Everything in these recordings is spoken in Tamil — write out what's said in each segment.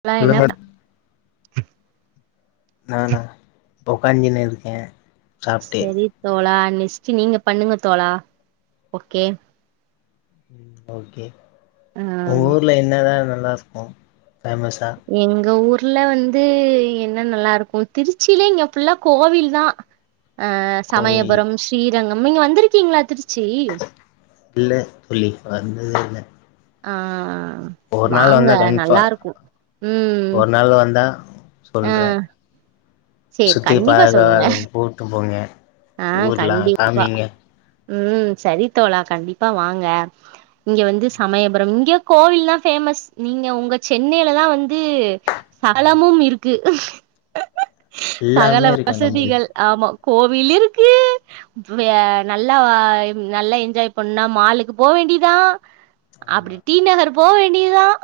அதல்லாம் என்ன சொல்லுங்க [unintelligible] நானா ஒக்காஞ்சின் இருக்கேன் செரி தோழா நெஸ்ட்டு நீங்க பண்ணுங்க தோழா ஓகே உம் ஓகே ஆ உங்க ஊர்ல என்ன தான் நல்லா இருக்கு எங்க ஊர் ல வந்து என்ன நல்லா இருக்கும் திருச்சில இங்க ஃபுல்லா கோவில் தான் ஆஹ் கோவில் சமயபுரம் ஸ்ரீரங் அம் நீங்க வந்திருக்கீங்களா திருச் இல்ல தோழி வ வந்ததில்ல ஆஹ் ஒரு நாள் வந்தா கன்டிப்பா ம் ஒரு நாள் வந்தா ஆ சொல்றேன் சேரி சுத்தி கண்டிப்பா பாக்க சொல்லுங்க வர போட்டும் போன ஊர்லாம் காமிங்க உம் சரித் தோழா கண்டிப்பா வாங்க இங்க வந்து சமயபுரம் இங்க கோவில்லாம் ஃபேமஸ் நீங்க உங்க சென்னையிலலா வந்து சகலமும் இருக்கு சகல எல்லாமே இருக்கு நம்மளுக்கு வசதிகள் ஆமா [unintelligible] வில்லிருக்கு நல்லா நல்லா என்ஜாய் பண்ணா மாலுக்கு போ வேண்டிதான் ஆமா அப்டி டி நகர் போக வேண்டியதான்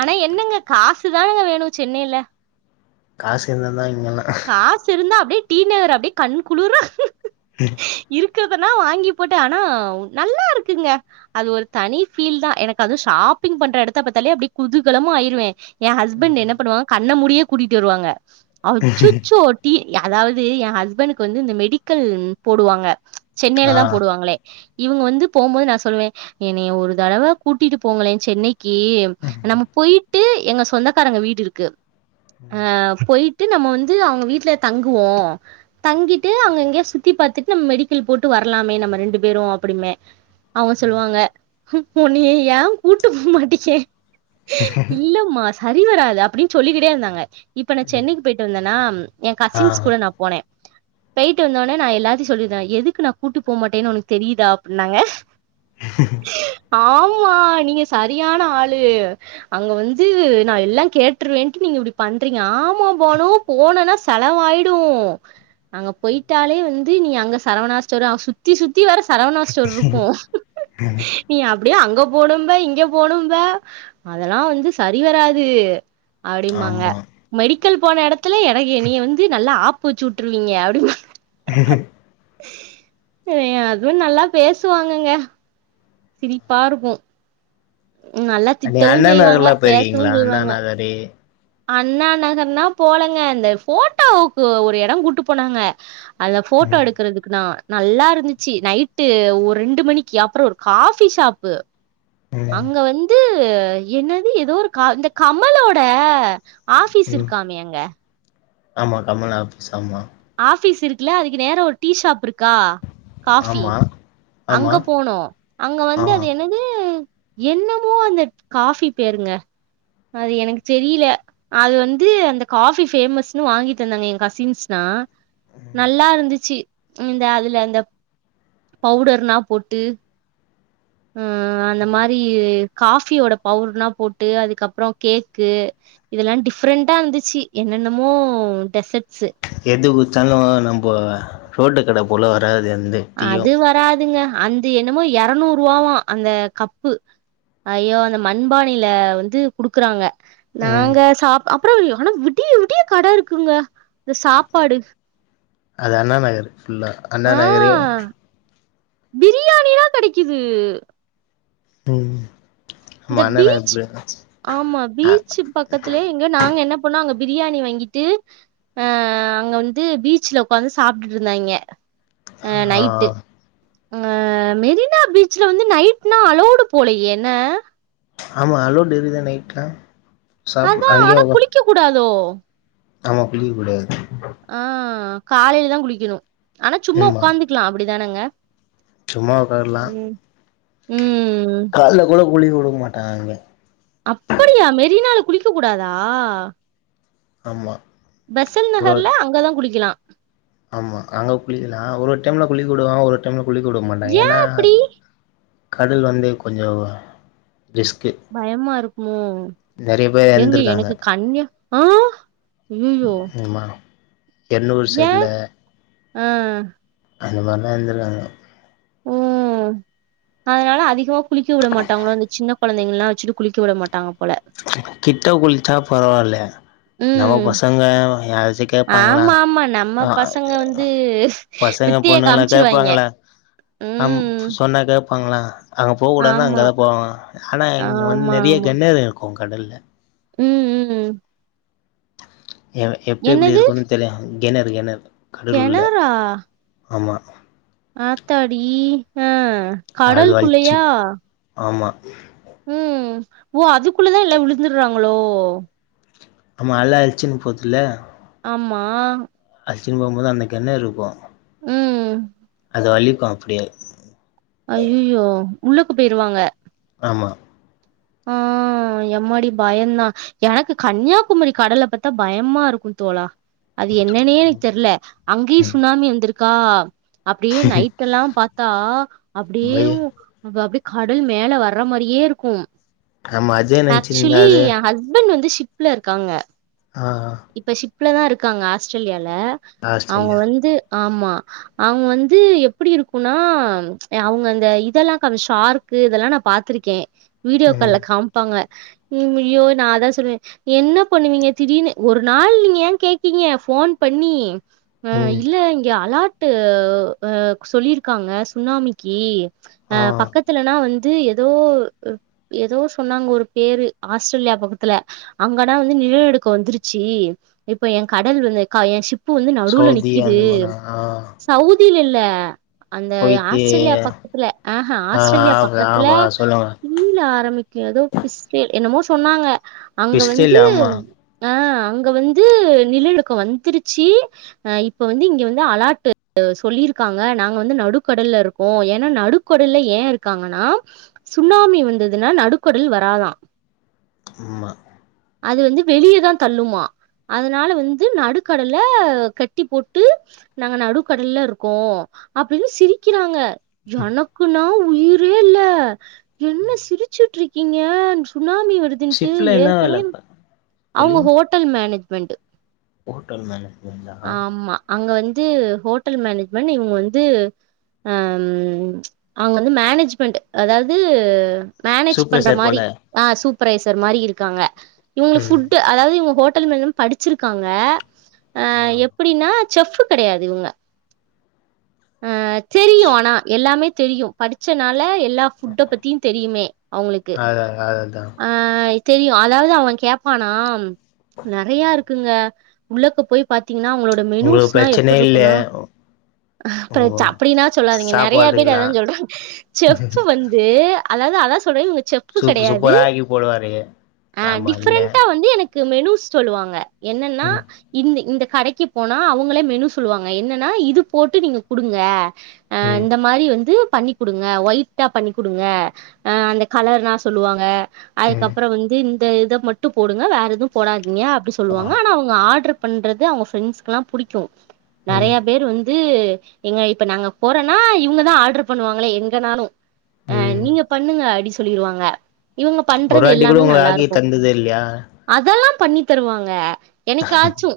ஆனா என்னங்க காசுதானங்க வேணும் சென்னையில காசு இருந்த தான் காசு இருந்தா அப்டியே டீநகர் அப்டியே கண் குளிர இருக்கதனா வாங்கி போட்டுன் ஆனா நல்லா இருக்குங்க அது ஒரு தனி ஃபீல் தான் எனக்கு அதுவும் ஷாப்பிங் பண்ற இடத்த பாரத்தாலே அப்படி குதுகலமும் ஆயிருவேன் என் ஹஸ்பண்ட் என்ன பண்ணுவாங்க கண்ண முடி கூட்டிட்டு வருவாங்க அச்சச்சோ டி அதாவது என் ஹஸ்பண்டக்கு வந்து இந்த மெடிக்கல் போடுவாங்க சென்னையில தான் ஆ போடுவாங்களே இவுங்க வந்து போகும்போது நான் சொல்லுவேன் என்னய ஒரு தடவ கூட்டிட்டு போங்களேன் சென்னைக்கு கி நம்ம போயி விட்டு எங்க சொந்தக்காரங்க வீடு இருக்கு ஆஹ் போயிட்டு வந்துட்டு நம்ம வந்து அவுங்க வீட்டுல தங்குவோம் தங்கிட்டு அங்க இங்கயே சுத்தி பாரத்துட்டு நம்ம மெடிக்கல் போட்டு வரலாமே நம்ம ரெண்டு பேரும் அப்படிமே அவங்க சொல்லுவாங்க உனைய ஏன் கூட்டு போக மாட்டங்கேன் இல்லமா சரி வராது அப்டின்னு சொல்லிக்கிட்டே இருந்தாங்க இப்ப நான் சென்னைக்கு போயிட்டு வந்தன் நா என் கசின்ஸ் ஆ கூட நான் போனேன் பேயிட்டு வந்தடனே நான் எல்லாத்தையும் சொல்லிருந்தேன் எதுக்கு நான் கூட்டிட்டு போமாட்டேன்னு உனக்கு தெரியுதா அப்படின்னாங்க ஆமா ஆமா நீங்க சரியான ஆளு அங்க வந்து நான் எல்லாம் கேட்டுருவேன்ட்டு நீங்க இப்படி பண்றீங்க ஆமா பானு போனனா செலவாயிடும் அங்க போயிட்டாலே வந்து நீ அங்க சரவணாஸ்டரும் சுத்தி சுத்தி வேற சரவணா ஸ்டோர் இருக்கும் நீ அப்டியே அங்க போணும்ப இங்க போணும்ப அதெல்லாம் வந்து சரிவராது அப்டிமாங்க ஆமா மரி போன இடத்தை இலாம் இடைய நீ வந்து நல்லா ஆப்பு வச்சு விட்டுருவீங்க அப்படி அதுவு நல்லா பேசுவாங்கங்க சிரி பாருக்கு நீ அண்ணா நகர் எல்லா பேசவு போயிருக்கீங்களா அண்ணா செய்வாங்க நகரே அண்ணா நகர்னா போலங்க அந்த போட்டோவுக்கு ஒரு இடோ கூட்டு போனாங்க அதுல போட்டோ ம் எடுக்குறதுக்குனா நல்லா இருந்துச்சி நைட்டு ஒரு ரெண்டு மணிக்கு அப்புறோ ஒரு காபி ஷாப்பு ம் அங்க வந்து து என்னது ஏதோ ஒரு கா இந்த கம்மலோட ஆபிஸ் ம் இருக்காமே அங்க ஆமா கமலா ஆபீஸ் ஆமா ஆபிஸ் இருக்குல்ல அதுக்கு நேரா ஒரு டீ ஷாப் இருக்கு கா காபி ஆமா ஆமா அங்க போனோ அங்க வந்து ஆமா அது என்னது என்னமோ அந்த காபி பேருங்க அது எனக்கு தெரியில அது வந்து அந்த காபி பேமஸ்ன்னு வாங்கி தந்தாங்க என் கசின்ஸ்னா நல்லா இருந்துச்சு இந்த அதுல இந்த பவுடர்னா போட்டு அ அந்த மாரி காபியோட பவுர்னா போட்டு அதுக்கப்புறோ கேக்கு இதெல்லா டிஃப்ரெண்டா இருந்துச்சி என்னென்னமோ டெசர்ட்ஸு எது குச்சாலு நம்ப ரோட்டு கட போல வராது எ அது வராதுங்க அந்தே என்னமோ எரநூற்வாவ அந்த கப்பு ஐயோ அந்த மண்பானியில வந்து குடுக்குறாங்க ம் நாங்க சாப் அப்புற ஆனா விடிய விடிய கட இருக்குங்க இந்த சாப்பாடு அது அண்ணா நகர் ஃபுல்லா அண்ணா நகரே பிரியாணிலா கெடைக்குது ம் ஆமா இந்த அண்ணா நகர் பீச் போய் ஆமா ஆ பீச் பக்கத்திலயே இங்க நாங்க என்ன போனா அங்க பிரியாணி வாங்கிட்டு அ அங்க வந்து பீச்சல உக்காந்து சாப்ட்டுட்டு இருந்தாய்ங்கே அ ஆ நைட்டு அ மெரினா பீச்ல வந்து நைட்னா அலோடு போலயே என்ன ஆமா அலோடு இருக்கு தான நைட்லா சாப்பு அதா அங்கயே ஆனா உக்கா குளிக்க கூடாதோ [inaudible] ஆமா குளிக்க கூடாது ஆ காலையிலதா குளிக்கணு ஆனா சும்மா ஆமா ஒக்காந்துக்கலா அப்டின் தானங்க சும்மா உக்காறலா உம் கால்ல கூட கூலி குடுக்க மாட்டாங்க அங்க அப்படியா மெரினால குளிக்க கூடாதா ஆமா பெசன் ஒரு நகர்ல அங்கதா குளிக்கலா ஆமா அங்க குளிக்கலா ஒரு ஒரு டைம்ல குளிக்கவுடுவாங்க ஒரு ஒரு டைம்ல குளிக்கவுடமாட்டாங்க ஏன் ஏனா அப்டி? அது கடல் வந்து கொஞ்சோ பயமா இருக் குமோ நெறய பேர் இறந்துருக்காங்க ஆ அய்யயோ எண்ணூர் சைட்ல ஆ அந்தமாரிலா இருந்துருக்காங்க ம் அதனால அதிகமா குளிக்க விட மாட்டாங்களோ அந்த சின்ன கொழந்தைங்கல்லா வச்சிட்டு குளிக்க விட மாட்டாங்க போல கிட்ட குளிச்சா பரவால்ல நம்ம ம் பசங்க யாராச்சு கேப்பாங்களா ஆமா ஆமா நம்ம ஆ பசங்க வந்து பசங்க வித்திய பொண்ணுங்களா காமிச்சிருவாய்ங்க கேப்பாங்களா ஆம் ம் சொன்னா கேப் பாங்ளா அங்க போக்கூடாதுன்னா அங்க ஆமா தா போவாங்க ஆனா இங்க வந்து ஆமா நெறய ஆமா கெண்ணேறு இருக் குங் கடல்ல ம் ம் எ எப்டி எப்டி இருக்குனு தெரியாது கெணறு கெணறு கடல் உள்ள கெணரா ஆமா ஆத்தாடி ஆ அது கடல் வலிச்சு குள்ளயா ஆமா ம் ஓ அதுக்குள்ளதா எல்லா விழுந்துறாங்களோ ஆமா அல அடிச்சின்னு போதுல ஆமா அடிச்சின்னு போம்போது அந்தக்கெணருக்கு ம் அது வலிக்கு அப்டியே அய்யயோ உள்ளுக்க போயிருவாங்க ஆமா ஆஹ் எம்மாடி பயன்ந்தா எனக்கு கன்யாகுமரி கடலப்பாத்தா பயமா இருக்கும் தோழா அது என்னன்னே எனக்கு தெர்ல அங்கயும் சுனாமி வந்திருக் கா அப்டியே நைட் எல்லாம் பாத்தா பய அப்டியேவு அப்டி கடல் மேல வர்ற மாறியே இருக்கும் ஆமா அதே நெனச்சிருந்தா ஆக்சுவலி அது எ ஹஸ்பண்ட் வந்து சி சிப்ல இருக்காங்க ஆஹ் ஆஹ் ப்பலா தா இருக்காங்க ஆஸ்டிரேலியால ல அவுங்க ஆஸ்திரேலியா வந்து ஆமா அவுங்க வந்து எப்டி இருக்குனா அவுங்க இந்த இதெல்லாம் ஷார்க் இதெல்லாம் நா பாத்திருக்கே கப்பல்ல ம் காம்ப்பாங்க உம் ஐயோ நான் அதான் சொல்லுவேன் என்ன பண்ணுவீங்க திடீர்னு ஒரு நாள் நீங்க ஏன் கேக்கீங்க போன் பண்ணி ஆஹ் ம் இல்ல இங்க அலாட் ட்டு ஆ சொல்லியிருக்காங்க சுனாமிக்கு ஆ ஆஹ் பக்கத்துலனா வந் இது எதோ ஏதோ சொன்னாங்க ஒரு பேரு ஆஸ்டிரேலியா பக்கத்துல அங்கதா வந்து நிலநடுக்கோ வந்துருச்சீ இப்ப என் கடல் வந்து க என் சிப் ப்பு வந்து நடுவுல சவுதி நிக்கிது அந்த மாரி ஆ சவுதில இல் ல்ல அந்த குவைத்து ஆஸ்ட்ரேலியா பக்கத்துல ஆஹ்ஹ ஆ ஆஸ்ட்ரேலியா ஆமா பக்கத்துல ஆமா சொல்லுங்க கீழ எதோ பிஸ்ரேல் என்னமோ சொன்னாங்க அங்க பிஸ்டில் வந்து ஆமா ஆஹ் அங்க வந்து நிலநடுக்கம் வந்துருச்சீ அஹ் இப்ப வந்து இங்க வந்து அலாட்டு சொல்லிருக்காங்க நாங்க வந்து நடுக்கடல்ல இருக்கோ ஏன்னா நடுக்கடல்ல ஏன் இருக்காங்கன்னா சுனாமி வந்தது ஏனா நடுக்கடல் வராதா ஆமா அது வந்து வெளியதா தள்ளுமா அதுனால வந்து நடுக்கடல்ல கட்டி போட்டு நாங்க நடுக்கடல்ல இருக்கோ அப்டின்னு சிரிக்கிறாங்க எனக்குனா உயிரே இல்ல என்ன சிரிச்சுட்டு இருக்கீங்கன் சுனாமி வருதுன்ட்டு ஏற் [unintelligible] அவுங்க ஹோட்டல் மேனேஜ்மெண்ட் ஓட்டல் மேனேஜ்மெண்ட் தா ஆமா அங்க வந்து ஹோட்டல் மேனேஜ்மெண்ட் இவங்க வந்து அவங்க வந்து மேனேஜ்மெண்ட் அதாவது மேனேஜ் பண்ற சூப்பர்வைசர் போல மாரி ஆஹ் பிரேசர் மாரி இருக்காங்க ம் ஃபுட்டு் அதாவதுங்கஹட்டல் [unintelligible] படிச்சிருக்காங்க ஆ அஹ் எப்படின்னா செப்பு கிடையாது இவங்க ஆஹ் தெரியு ஆனா எல்லாமே தெரியும் படிச்ச நான் எல்லா புட் பத்தியும் தெரியுமே அவங்களுக்குஹ அத அததா தெரியும் அதாவது அவன் கே ப்பானா நிறையா இருக்குங்க உள்ளக்க போய் பா்த்த ீன்னா உங்களோட உங்களுக்கு மெனுஸ்னா எப்படி பிரச்சனையே இல்ல இருக்கும் அ உங்க அப்படின்னா சொல்லாதீங்க நிறைய சாப்பாட்டுக்கெல்லா பேர் சொல்றாங்க செப்ப வந்து [unintelligible] சூ கெடையாது சூப்பரா ஆகி போடுவாரு ஆ ஆமா என்ன டிஃப்ரெண்டா வந்து எனக்கு மெனுஸ் சொல்லுவாங்க என்னன்னா ம் இந்த இந்த கடைக்கு போனா அவங்கள மெனு சொல்லுவாங்க என்னன்னா இது போட்டு நீங்க கொடுங்க அஹ் ம் இந்த மாதிரி வந்து பண்ணி கொடுங்க ஒயிட்டாக பண்ணி கொடுங்க அந்த கலர்னா சொல்லுவாங்க ம் அதுக்கப்புறம் வந்து [unintelligible] போடுங்க வேற எதுவும் போடாது ங்க அப்படி ஆ சொல்லுவாங்கனா அவங்க ஆர்டருக்கு பண்றது அவங்க ஃரெண்ட்ஸ்க்கெல்லாம் புிடிக்கும் ம் நிறைய பேர் வந்து எங்க இப்ப நாங்க போறோன்னா இவங்கதான் ஆர்டர் பண்ணுவாங்களே எங்கனாலும் அஹ் ம் நீங்க பண்ணுங்க அடிச சொல்லிருவாங்க இவங்க ஒருவாட்டி கூட உங்க ஆகி தந்தது இல்லையா அதெல்லாம் பண்ணி தருவாங்க என்னைக்காச்சு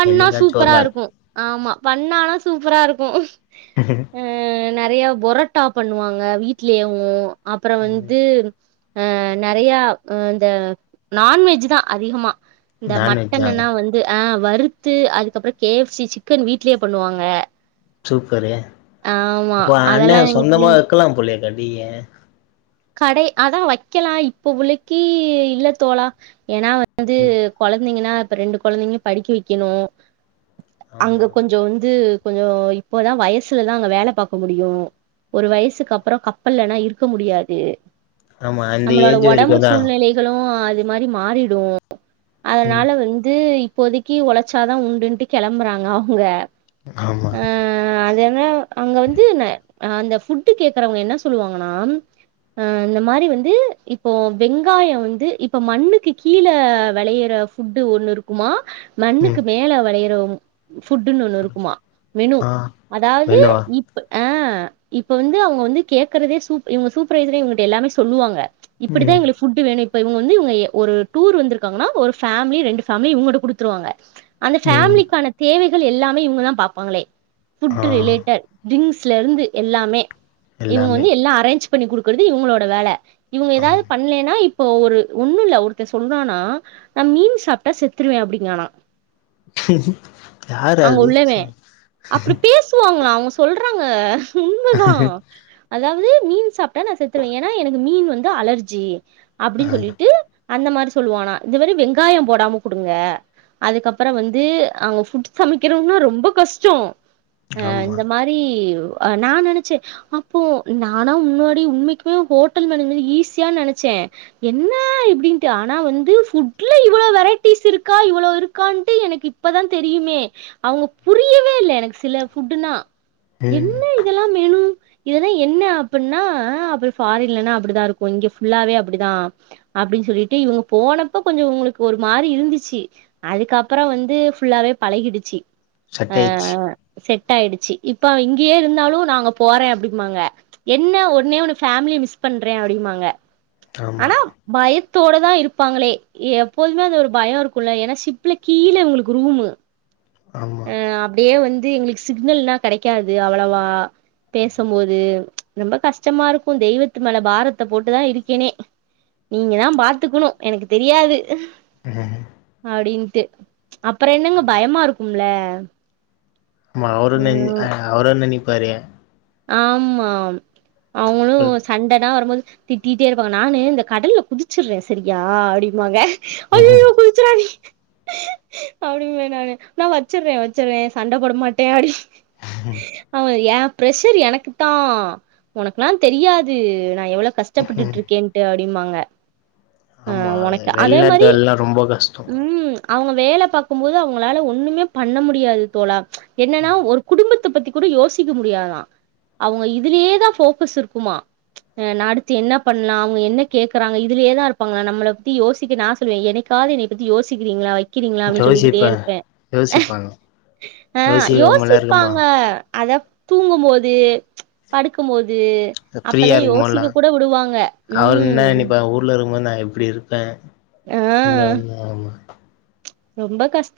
பண்ணா என்னைக்காச்சு ஒரு சூப்பரா நாள் இருக்கு ஆமா பண்ணாலு சூப்பரா இருக்கு நறைய பொரட்டா பண்ணுவாங்க வீட்லேவு அப்பற ம் வந்து அ நறையா அந்த நான்வெஜ்தா அதிகமா இந்த நான்வெஜ்ஜா மட்டனனா வந்து அ வறுத்து அதுக்கப்பற கே எஃப் சி சிக்கன் வீட்லயே பண்ணுவாங்க சூப்பரு ஆமா அப்போ அண்ண அதெல்லா எங்க சொந்தமா பிள்ளைங்க வெக்கலா போலியே க டிய கடை அதா வக்கலா இப்ப உள்ளைக்கு இல்ல தோழா ஏனா வந்து ம் கொழ ந்தைங்கனா இப்ப ரெண்டு கொழந்தைங்களயு படிக்க வெக்கணு ஆமா அங்க கொஞ்ச வந்து கொஞ்சோ இப்போதா வயசுலதா அங்க வேல பாக்க முடியு ஒரு வயசுக்கு அப்பற கப்பல்லலா இருக்க முடியா து ஆமா அந்த நம்மளோட ஏஜ் ஒடம்பு வரைக்குந்தா சூழ்நிலைகளு அது மாரி மாறிடு ம் அதனால வந்து இப்போதக்கி ஒழைச்சாதா உண்டுட்டு கெளம்புறாங்க அவங்க ஆமா அதனா ஆ அங்க வந்து அந்த ஃபுட்டு் கேக்கறவங்க என்ன சொல்லுவாங்கன்னா ஆ இந்த மாரி வந்து இப்போ வெங்காயம் வந்து இப்ப மண்ணுக்கு கீழே வெளையுற ஃபுட்டு ஒண்ணு இருக்குமா ம் மண்ணுக்கு மேல வளையறோம் ஃபுட்டுன்னு ஒண்ணு இருக்குமா மெனு ஆ அதாவது என்னவா இப்ப ஆ இப்ப வந்து அவுங்க வந்து கேக்குறதே சூப் இவுங்க சூப் சூப்ரைசரே இவுங்கிட்ட எல்லாமே சொல்லுவாங்க இப்பிடிதான் ம் எங்களுக்கு ஃபுட்டு வேணும் இப்ப இவுங்க வந்து ஒ ஒரு டூர் வந்துருக்காங்கன்னா ஒரு ஃபேமிலி ரெண்டு பேமிலி இவங்கிட்ட குடுத்துருவாங்க அந்த ம் ஃபேமிலிக்கான தேவை எல்லாமே இவுங்கதான் பாப்பாங்களே ஆ ஃபுட்டு ரிலேட்டட் ட்ரிங்ஸ் ட்ல இருந்து எல்லாமே இவங்க எல்லாமே வந்து எல்லா அரேஞ்ச் பண்ணி குடுக்குறது இவங்களோட வேல இவங்க ஏதாவது பண்லன்னா இப் இப்போ ஒரு ஒண்ணு இல்ல ஒருத்தெ சொல்றானா நா மீன் சாப்ட்டா செத்துருவே அப்படிங்கானா யாரது உள்ளவே ஆ உண்மதா அதாவது நீ நா செத்துருவே ஏனா எனக்கு மீன் வ து அலர்ஜி ஆ அப்டின்னு சொல்லிட்டு அந்த மாரி சொல்லுவானா இந்த மாரி வெங்காய போடாம கொடுங்க அதுக்கப்புற வந்து அவங்க ஃபுட் சமைக்கிறுனா ரொம்ப கஷ்டோ அ ஆமா இந்த மாரி நா நெனச்சே அப்போ நானா முன்னாடி உண்மைக்குமே ஹோட்டல் வேலங்ற ஈஸியான் நெனச்சே என்ன இப்டின்னுட்டு ஆனா வந்து ஃபுட்ல இவ்வளோ வெரைட்டிஸ் இருக்கா இவ்வளோ இருக்கான்ட்டு எனக்கு இப்பதா தெரியுமே அவங்க புரியவே இல்ல எனக் சில ஃபுட்னா ம் என்ன இதெல்லா மெனு இததா என்ன அப்டின்னா அப்டி ஃபாரின்லனா அப்டிதா இருக்கு இங்க ஃபுல்லாவே அப்டிதா அப்டின்னு சொல்லிட்டு இவங்க போனப்ப கொஞ்சம் உங்களுக்கு ஒரு மாரி இருந்துச்சு அதுக்கப்புறோ வந்து ஃபுல்லாவே பழகிடுச்சு ஆ செட்டாயிச்சு செட் ஆயிடுச்சு இப்ப இங்கயே இருந்தாலு நாங்க போறே அப்டிமாங்க என்ன ஒன்னே ஒன்னு ஃபேமிலிய மிஸ் பண்றே அப்டிமாங்க ஆமா ஆனா பய த்தோட தா இருப்பாங்களே எப்போதுமே அது ஒரு பயோ இருக்குல ஏன்னா சிப்ல கீழ உங்களுக்கு ரூமு ஆமா அ அப்டியே வந் இது எங்களுக்கு சிக்னல்னா கெடைக்காது அவ்வளவா பேசும்போது ரொம்ப கஷ்டமா இருக்கு தெய்வத்து மேல பாரத்த போட்டுதா இருக்கேனே நீங்க தா பாத்துக்கணு எனக்கு தெரியாது அஹ் டு அப்புறோ என்னங்க பயமா இருக்கும்ல அ ஆமா அவரு நி அ அவரு நினைப்பாரு ஆமாம் அவங்களு சண்ட தா வரும்போது திட்டிட்டே இருப்பாங்க நானு இந்த கடல்ல குதிச்சுடுறே சரியா அப்டிமாங்க ம் அய்யயோ குதிச்சிராதிங் அப்டிவே நானு நா வச்சுறே வச்சுறே சண்டப் போட மாட்டே அடி ஆமா ஏ பிரஸர் எனக்குத்தா உனக்லா தெரியாது நா எவ்ளோ கஸ்டப்பட்டுட்ருக்கேன்டு அப்டி டின்பாங்க ஆமா எ வெள்நாட்டுவேல்லா ரொம்போ கஷ்டோ அவுங்க வேல பாக்கும் போது அவுங்ளால ஒன்னுமே பண்ண முடியாது தோழா என்னென்னா ஒரு குடும்ப துப் பத்தி கூட யோசிக்க முடியாத அவுங்க இதுலயேதா ஃபோக்கஸ் இருக்குமா ச்ச உ நா அடுத்து என்ன பண்லா அவுங்க என்ன கேக்குறாங்க இதுலயேதா இருப்பாங்ளா நம்மள பத்தி யோசிக்க நா சொல்வே எனிக்காது என்னைய பத்தி யோசிக்கிறீங்ளா வ க்கிறீங்களா அப்டின்னு சொல்லிக்கிட்டே யோசிப்பே இருப்பே யோசிப்பாங்க ஆ யோசிக்காமலா இருக்குமா யோசிப்பாங்க அதா தூங்கம்மோது ச்ச படுக்கம்மோது ச்ச த ஃப்ரீயா இருக்கமோல்லா விடுவாங்க அவரு என்ன ம் நெனைப்பார் ஊர்ல இருக்கும்போது நா எப்டி இருப்பே ஆ இங்க வந்து ஆமா ஆ ரொம்ப கஷ்டோ